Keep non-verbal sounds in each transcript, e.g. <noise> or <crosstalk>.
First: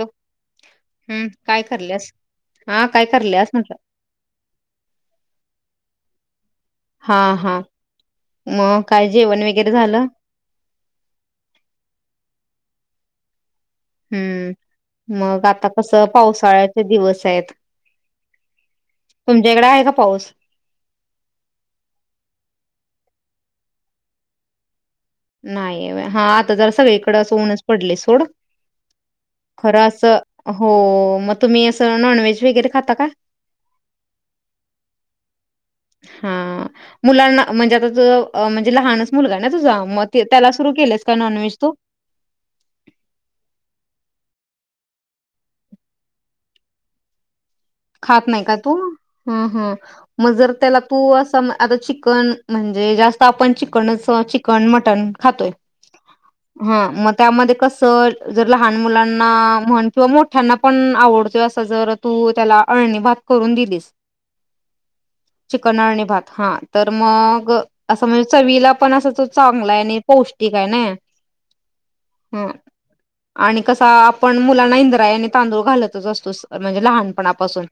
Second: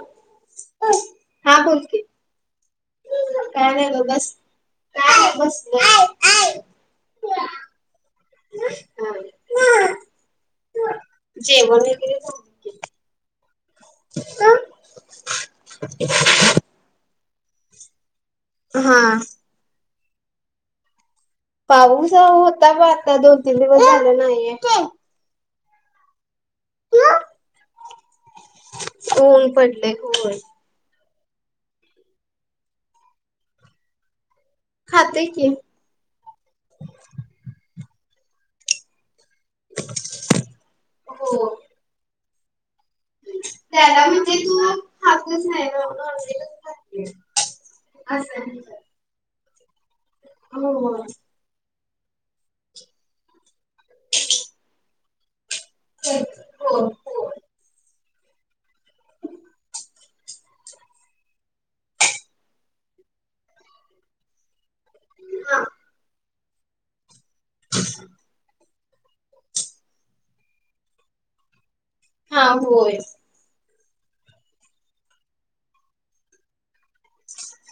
Hello हम्म हा काय बोलते. करल्यास हा काय करलं. का नाही ब बस का बस. हा हा मग काय जेवण वगैरे झालं. जेवण वगैरे. हम्म मग आता कसं पावसाळ्याचे दिवस आहेत. हा तुमच्याकडे आहे का पाऊस? पाऊस होता ब आता दोन तीन दिवस झाले नाहीये. नाही हा. आ ज सगळीकड अस ऊनच पडले सोड ऊन खर पडलंय अस. होय हो मग तुम्ही असं नॉनव्हेज वगैरे खाता का. खातात की. हा मुलांना म्हणजे आता त म्हणजे लहान मुलगा ना तुझा मग त्याला सुरू केलेस का हो नॉन व्हेज तू त्याला म्हणजे तू हातच आहे ना ख. खात नाही का तू ह मग जर हो त्याला तू हो असं आता चिकन म्हणजे जास्त आपण चिकनच चिकन मटण खातोय. एक हा मग त्यामध्ये कस जर लहान मुलांना म्हण किंवा मोठ्यांना पण आवडतोय अस जर तू त्याला अळणी भात करून दिलीस चिकन अळणी भात हा तर मग असं म्हणजे विला पण अस. चांगला आहे आणि पौष्टिक आहे ना हा ह होय आणि कसा आपण मुलांना इंद्राया आणि तांदूळ घालतच असतो म्हणजे लहानपणापासून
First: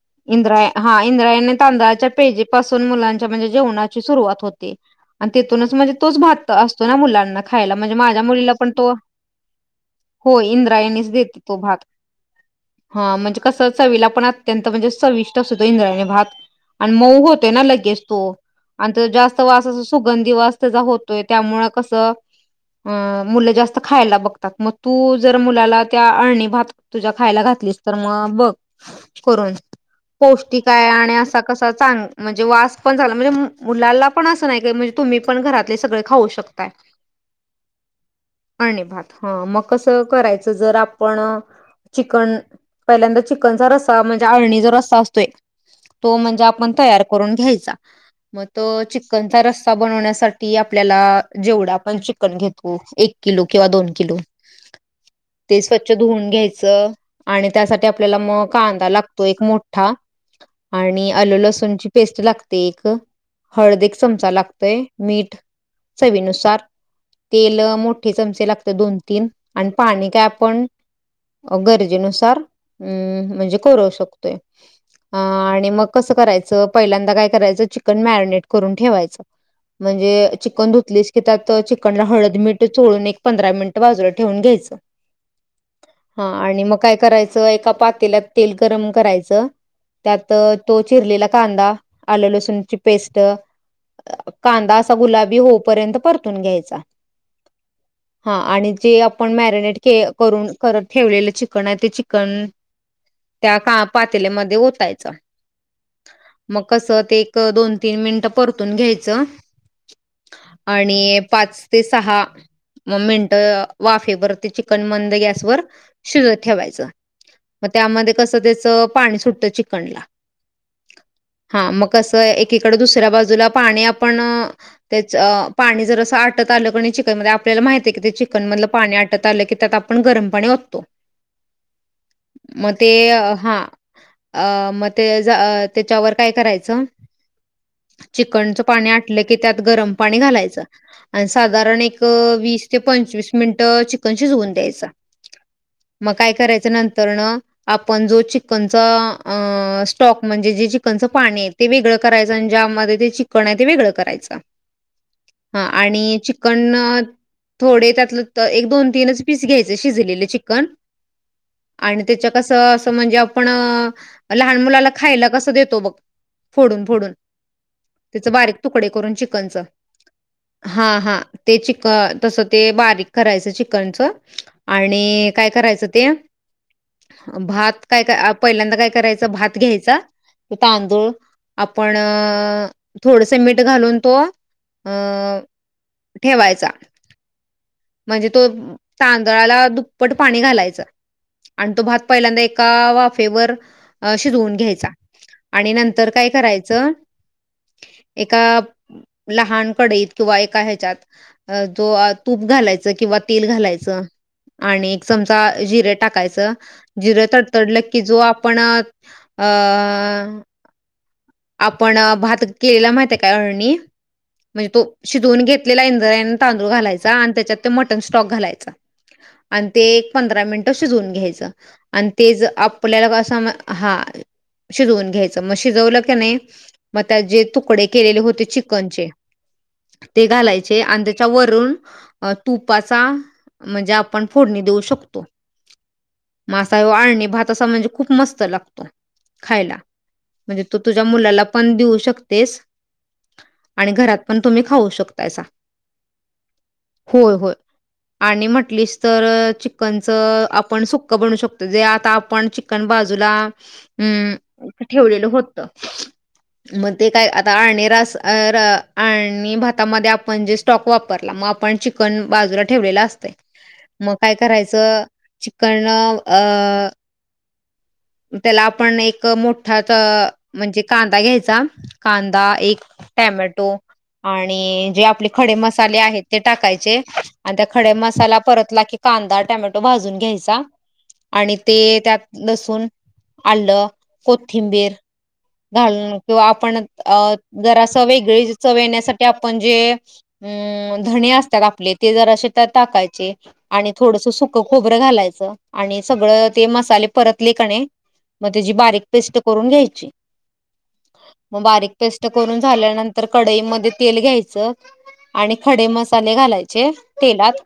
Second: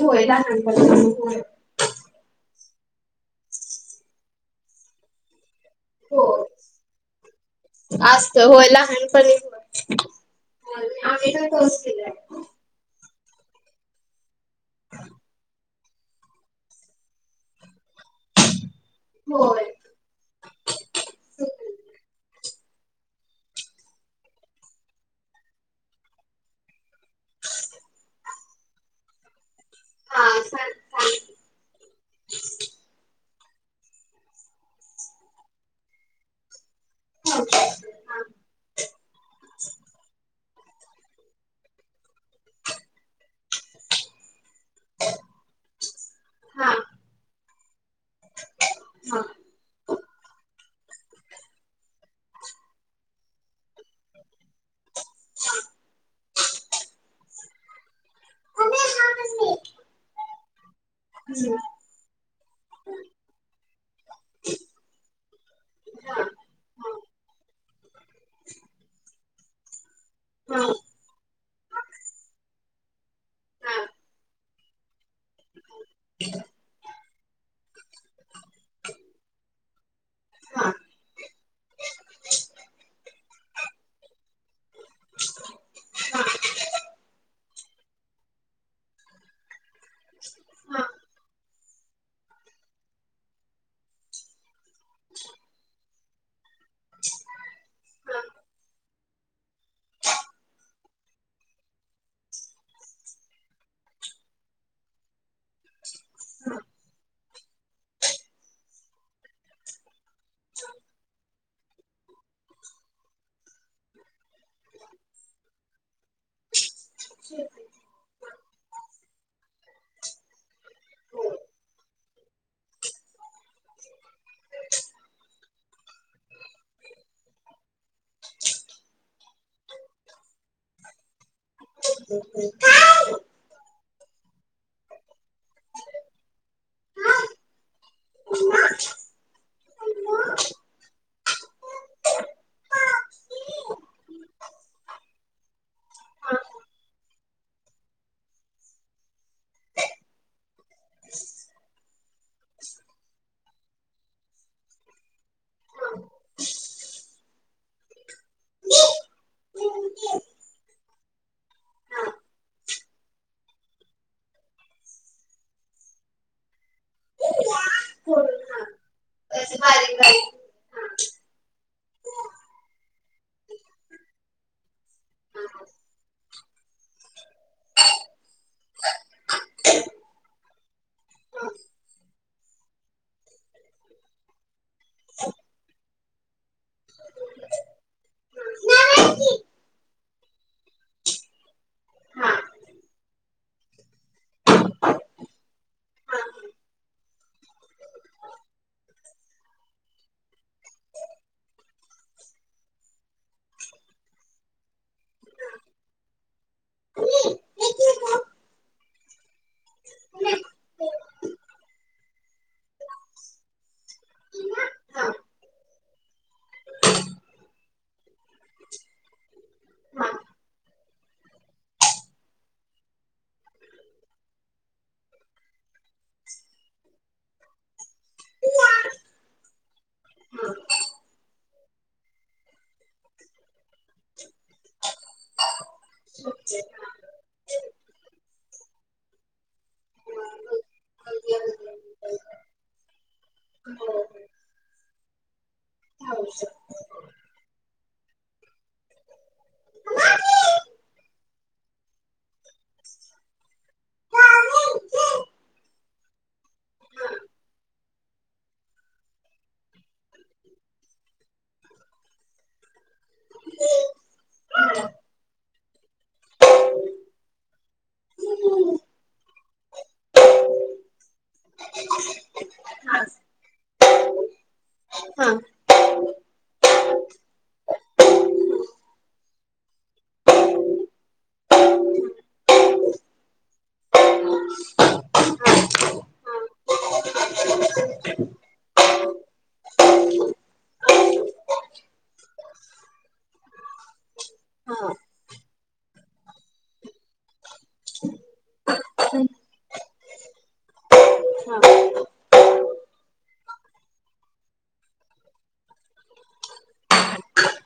होय इंद्राय हा लहानपणापासून होय इंद्रायण तांदळाच्या पेजी पाासून मुलांच्या म्हणजे जेवणाची सुरुवात हो आणि तिथूनच म्हणजे तोच हो भात असतो ना मुलांना खायला म्हणजे माझ्या असत मुलीला होय पण तो लहानपणी हो इंद्रायणीच देत आम्ही पण तो तोच भात केलाय हा म्हणजे कस चवीला पण अत्यंत म्हणजे सविष्ट असतो इंद्राणी भात आणि मऊ होते ना लगेच तो आणि जास्त होय वास सुगंधिवास त्याचा होतोय त्यामुळे कसं अ मुलं जास्त खायला बघतात मग तू जर मुलाला त्या अळणी भात तुझ्या खायला घातलीस तर मग बघ करून हा पौष्टिक सांग आहे आणि सांग असा कसा चांगले म्हणजे वास पण झाला म्हणजे मुलांला पण असं नाही का म्हणजे तुम्ही पण घरातले सगळे खाऊ शकताय <unintelligible> अणीभात हा मग कसं करायचं जर आपण चिकन पहिल्यांदा च चिकनचा रस्सा म्हणजे अळणी जो रस्सा असतोय तो म्हणजे हा आपण तयार करून घ्यायचा मग तो हा चिकनचा रसा बनवण्यासाठी आपल्याला जेवढं आपण चिकन घेतो एक किलो किंवा दोन किलो ते स्वच्छ धुून घ्यायचं आणि त्यासाठी आप आपल्याला मग कांदा लागतो एक मोठा आणि आलू लसूणची पेस्ट लागते एक हळद एक चमचा लागतोय मीठ चवीनुसार तेल मोठे चमचे लागते दोन तीन आणि पाणी काय आपण हा गरजेनुसार हम् म्हणजे करवू शकतोय आणि मग कसं करायचं पहिल्यांदा काय करायचं चिकन मॅरिनेट करून ठेवायचं म्हणजे हा चिकन धुतलीस की त्यात चन ला हळद मीठ चोळून एक पंधरा मिनिट बाजूला ठेवून घ्यायचं हा आणि मग काय करायचं एका पातेलात तेल गरम करायचं त्यात तो चिरलेला कांदा आले लसूणची पेस्ट कांदा असा गुलाबी होपर्यंत परतून घ्यायचा हा आणि जे आपण मॅरिनेट के करून करत ठेवलेलं चिकन आहे ते च पण त्या का पातेल्यामध्ये हो ओतायचा मग कसं ते एक दोन तीन मिनिटं परतून घ्यायचं आणि पाच ते सहा मग मिनट वाफेवर ते चिकन मंद गॅसवर शिजत ठेवायचं मग त्यांमध्ये कसं त्याचं पाणी सुटतं चिकनला हा मग कसं एकीकडे दुसऱ्या बाजूला पाणी आपण तेच पाणी जर असं आटत आलं कण चिकन मध्ये आपल्याला माहित आहे की ते चिकन मधलं पाणी आटत आलं की त्यात आपण गरम पाणी तो मग ते हा अ मग ते त्याच्यावर काय करायचं चिकनचं पाणी आटलं की त्यात गरम पाणी घालायचं आणि साधारण एक वीस ते पंचवीस मिनिटं चिकन शिजवून द्यायचा मग काय करायचं नंतर न आपण जो चिकनचा स्टॉक म्हणजे जे चिकनचं पाणी य ते वेगळं करायचं आणि ज्यामध्ये ते चिकण आहे ते वेगळं करायचं हा आणि चिकन् थोडे त्यातलं एक दोन तीनच पीस घ्यायचे शिजलेले चिकन आणि त्याच्या कसं असं म्हणजे आपण लहान मुलाला खायला कसं देतो बघ फोडून फोडून त्याच बारीक तुकडे करून चिकनच बारीक बारीक हा हा ते चिकन तसं ते बारीक करायचं चिकनचं आणि काय करायचं ते भात काय-काय पहिल्यांदा काय करायचं भात घ्यायचा. तो तांदूळ आपण थोडस मीठ घालून तो अ ठेवायचा. म्हणजे तो तांदळाला दुप्पट पाणी घालायचं. आणि तो भात हा पहिल्यांदा एका वाफेवर शिजवून घ्यायचा. आणि नंतर काय करायचं एका लहान कढईत किंवा एका ह्याच्यात जो अं तू घालायचं किंवा तेल घालायचं आणि एक चमचा जिरे टाकायचं जिर तडतडलं की जो आपण अ आपण भात केलेला माहिती काय अळणी म्हणजे तो शिजवून घेतलेला इंद्रायणी तांदूळ घालायचा आणि त्याच्यात ते मटन स्टॉक घालायचा आणि ते एक हा पंधरा मिनिटं शिजवून घ्यायचं आणि तेच आपल्याला असं हा शिजवून घ्यायचं मग शिजवलं की नाही मग त्या जे तुकडे केलेले होते चिकनचे ते घालायचे आणि त्याच्या वरून तुपाचा म्हणजे आपण फोडणी देऊ शकतो. <unintelligible> आळणी भात असा म्हणजे खूप मस्त लागतो. खायला म्हणजे तू तुझ्या मुलाला पण देऊ हा शकतेस. आणि हो घरात पण तुम्ही खाऊ शकतायसा. हो स होय होय आणि म्हटलीस तर चिकनचं आपण सुकं बनू शकतो जे आता आपण च ण बाजूला अम ठेवलेलं होत मग ते काय आता आळणी रास अं आणि भातामध्ये आपण जे स्टॉक वापरला मग आपण चिकन बाजूला ठेवलेलं असते. मग काय करायचं चिकण अं त्याला आपण एक मोठा अं म्हणजे कांदा घ्यायचा कांदा एक टॅमॅटो आणि जे आपले खडे मसाले आहेत ते टाकायचे, आणि त्या खडे मसाला परतला की, कांदा टमॅटो भाजून घ्यायचा आणि ते त्यात लसून आलं कोथिंबीर घालून किंवा आपण अं जरा असं वेगळी चव येण्यासाठी आपण जे अम् धणे असतात आपले ते जरासे त्यात टाकायचे. आणि थोडस सुकं खोबरं घालायचं आणि सगळं ते मसाले परतले कने मग त्याची बारीक पेस्ट करून घ्यायची. मग बारीक पेस्ट करून झाल्यानंतर कडईमध्ये तेल घ्यायचं. आणि खडे मसाले घालायचे तेलात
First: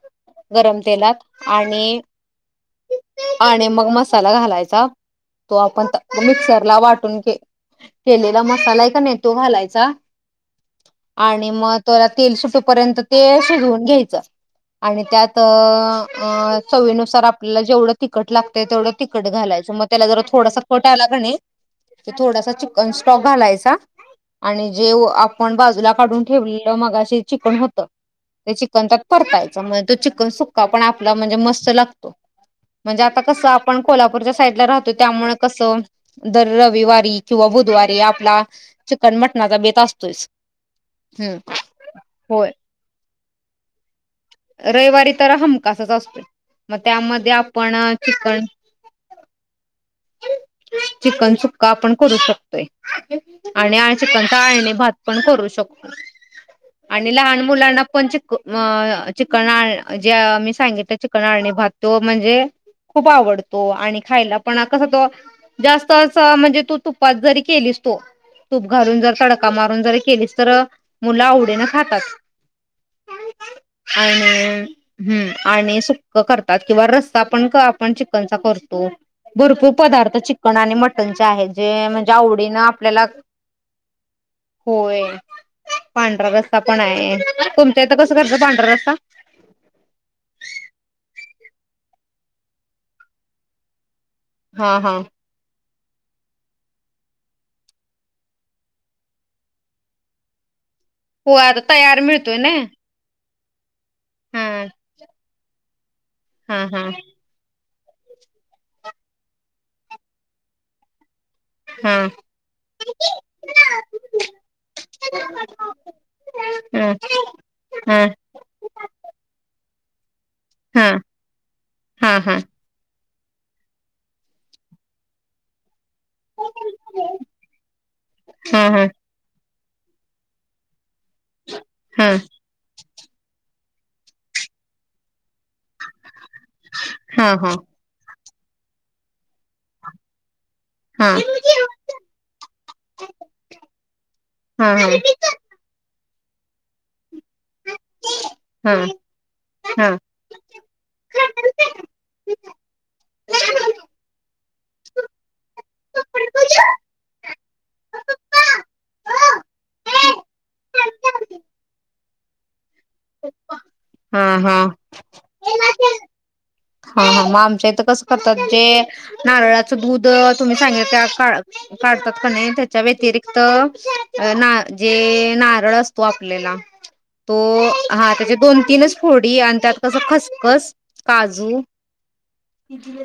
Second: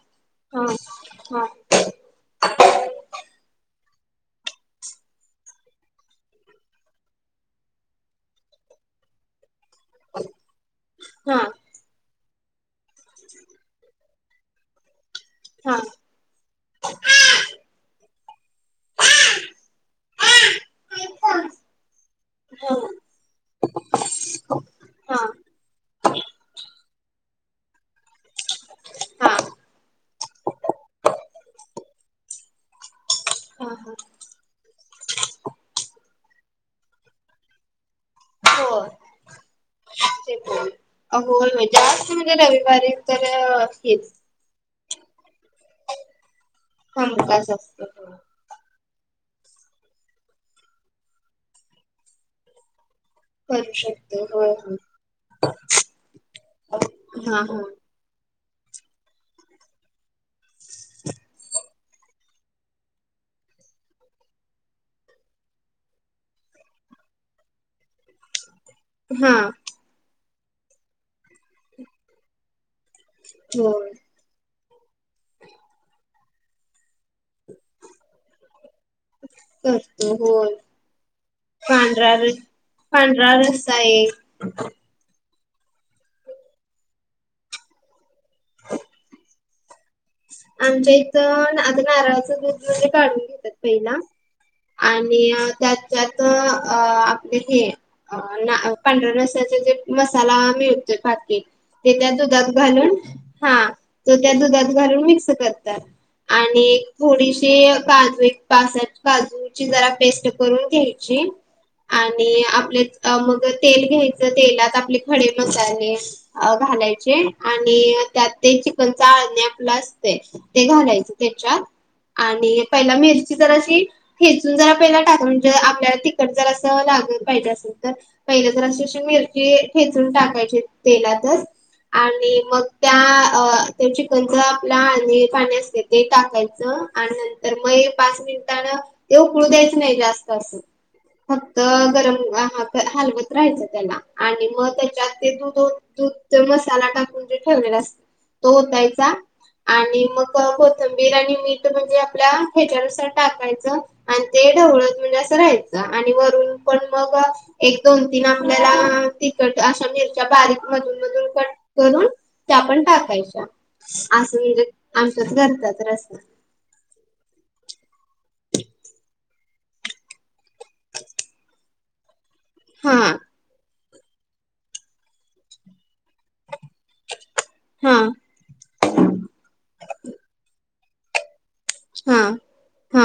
गरम तेलात आणि-आणि मग मसाला घालायचा. तो आपण मिक्सरला वाटून घ केलेला मसालाय का नाही तो घालायचा. आणि मग त्याला तेल सुटूपर्यंत ते शिजवून घ्यायचं. आणि त्यात अं चवीनुसार आपल्याला जेवढं तिकट लागत तेवढं तिकट घालायचं मग त्याला जरा थोडासा कट आलाकणी तर थोडासा चिकन स्टॉक घालायचा. आणि जे आपण बाजूला काढून ठेवलेलं मगाशी चिकण होत. ते चिकन त्यात परतायचं म्हणजे तो चिकन सुक्का पण आपला म्हणजे मस्त लागतो. म्हणजे आता कसं आपण कोल्हापूरच्या साईड ला राहत.. त्यामुळे कसं दर रविवारी किंवा बुधवारी आपला चिकन मटणाचा बेत असतोयच. हम्म होय जास्त म्हणजे होय रविवारी तर हेच. रविवारी तर हमखासच असतो. मग त्यामध्ये हमखास आपण असत चिकन चिकन सुक्का आपण करू शकतोय. करू आणि-आणि शकतो चिकन होय आळणी होय भात पण करू शकतो. आणि लहान हा हा मुलांना पण च चिकनळ जे मी सांगितलं चिकनाळणी भात तो म्हणजे खूप आवडतो आणि खायला पण कस तो जास्त अस म्हणजे तू तुपात जरी केलीस तो तूप घालून जर हा तडका मारून जरी केलीस तर मुलं आवडीन खातात हो आणिन हम्म आणि सुक करतात किंवा रस्सा पण आपण चिकनचा करतो भरपूर करतो पदार्थ होय चिकन आणि मटनचे आहेत जे म्हणजे पांढरा रस आवडीनं आपल्याला पांढरा रस्सा एक होय पांढरा रस्ता पण आहे तुमच्या इथं कसं करचं पांढरा रस्ता आमच्या इथं आता नारळाचं दूध वगैरे काढून घेतात पहिला हा हा आणि त्यात ज्यात आपले हे पांढऱ्या रस्याचे जे मसाला मिळत - हो पाकीट आता ते तयार त्या मिळतोय ना दुधात घालून हा तो त्या हा दुधात घालून मिक्स करतात हा आणि हा थोडीशी काजू एक पासट काजूची जरा पेस्ट करून घ्यायची हा आणि आपले मग तेल घ्यायचं तेलात आपले खडे मसाले अ हा घालायचे आणि हा त्यात ते चिकनच अळणी आपलं असते ते हा घालायच त्याच्यात हा हा हा आणि पहीला मिरची जराशी ठेचून जरा पहीला टाक म्हणजे आपल्याला जरा तिख तिखट जरास लाग पाहिजे असल तर पहिले हा जरशी हा अशी मिरची - ची ठेचून टाकायची तेलातच हा आणि मग त्या चिकन म आपलं आळणी पाणी असते ते टाकायचं आणि हा हा नंतर मग हे पाच मिनिटानं - ते उकळू द्यायचं नाही जास्त असं हा फक्त गरम ह हलवत राहायचं त्याला आणि मग हा हा त्याच्यात ते दुध दुध मसाला टाकून जे ठेवलेला अस तो ओतायचा हा आणि मग कोथंबीर आणि मीठ म्हणजे आपल्या ह्याच्यानुसार टाकायचं आणि ते ढवळत म्हणजे असं राहायचं आणि वरून पण मग एक दोन तीन आपल्याला तिखट अशा मिरच्या बारीक मधून मधून कट करून त्या पण टाकायच्या हा असं हा म्हणजे आमच्यात करतात <unintelligible> रस्सा हा हा मग आमच्या इथं कसं करतात नारळाचं दूध तुम्ही सांगीतला काळ काढत्यात कणी त्याच्या हा व्यतिरिक त ना जे नारळ असतो आपल्याला तो हा त्याचे दोन तीनच फोडी आणि त्यात कसं खसखस काजू हा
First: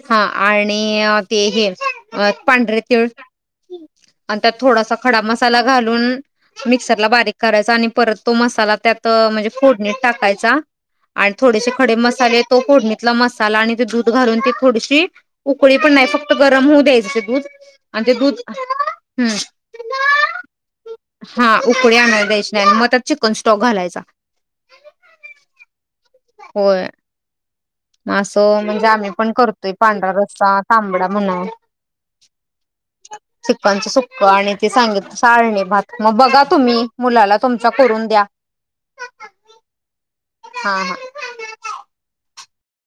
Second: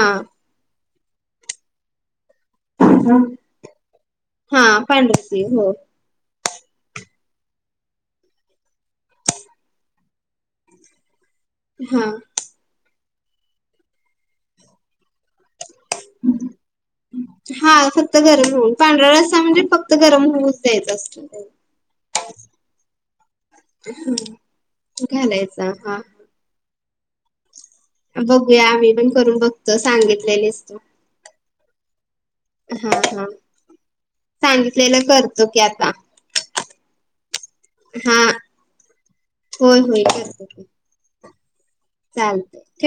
हा आणि ते हे अ पांढरे तीळ आणि त्यात हा थोडासा खडा पांढरती मसाला हो घालून मिक्सरला बारीक करायचा आणि परत तो मसाला त्यात म्हणजे फोडणीत टाकायचा आणि थोडेसे खडे हा मसाले तो फोडणी - मसाला आणि ते दूध घालून त थोडीशी उकळी पण नाही फक्त गरम होऊ द्यायच दूध हा आणि ते फक्त दुध गरम होऊन पांढरा ह रस्सा म्हणजे फक्त गरम होऊच द्यायचा असतो हा त्याला उकळी आणून द्यायची नाही मग त्यात चिकन स्टॉक घालायचा घालायचा हा होय असं बघूया म्हणजे आम्ही पण करून करतोय बघतो पांढरा रस्सा सांगितलेलीस तू तांबडा म्हण हा हा चिकनच सुक्क आणि ते सांगितलेलं सांगित करतो की साळणी आता भात मग बघा तुम्ही मुलाला तुमच्या करून हा द्या होय होय करते की हा हा चालतय ठेऊ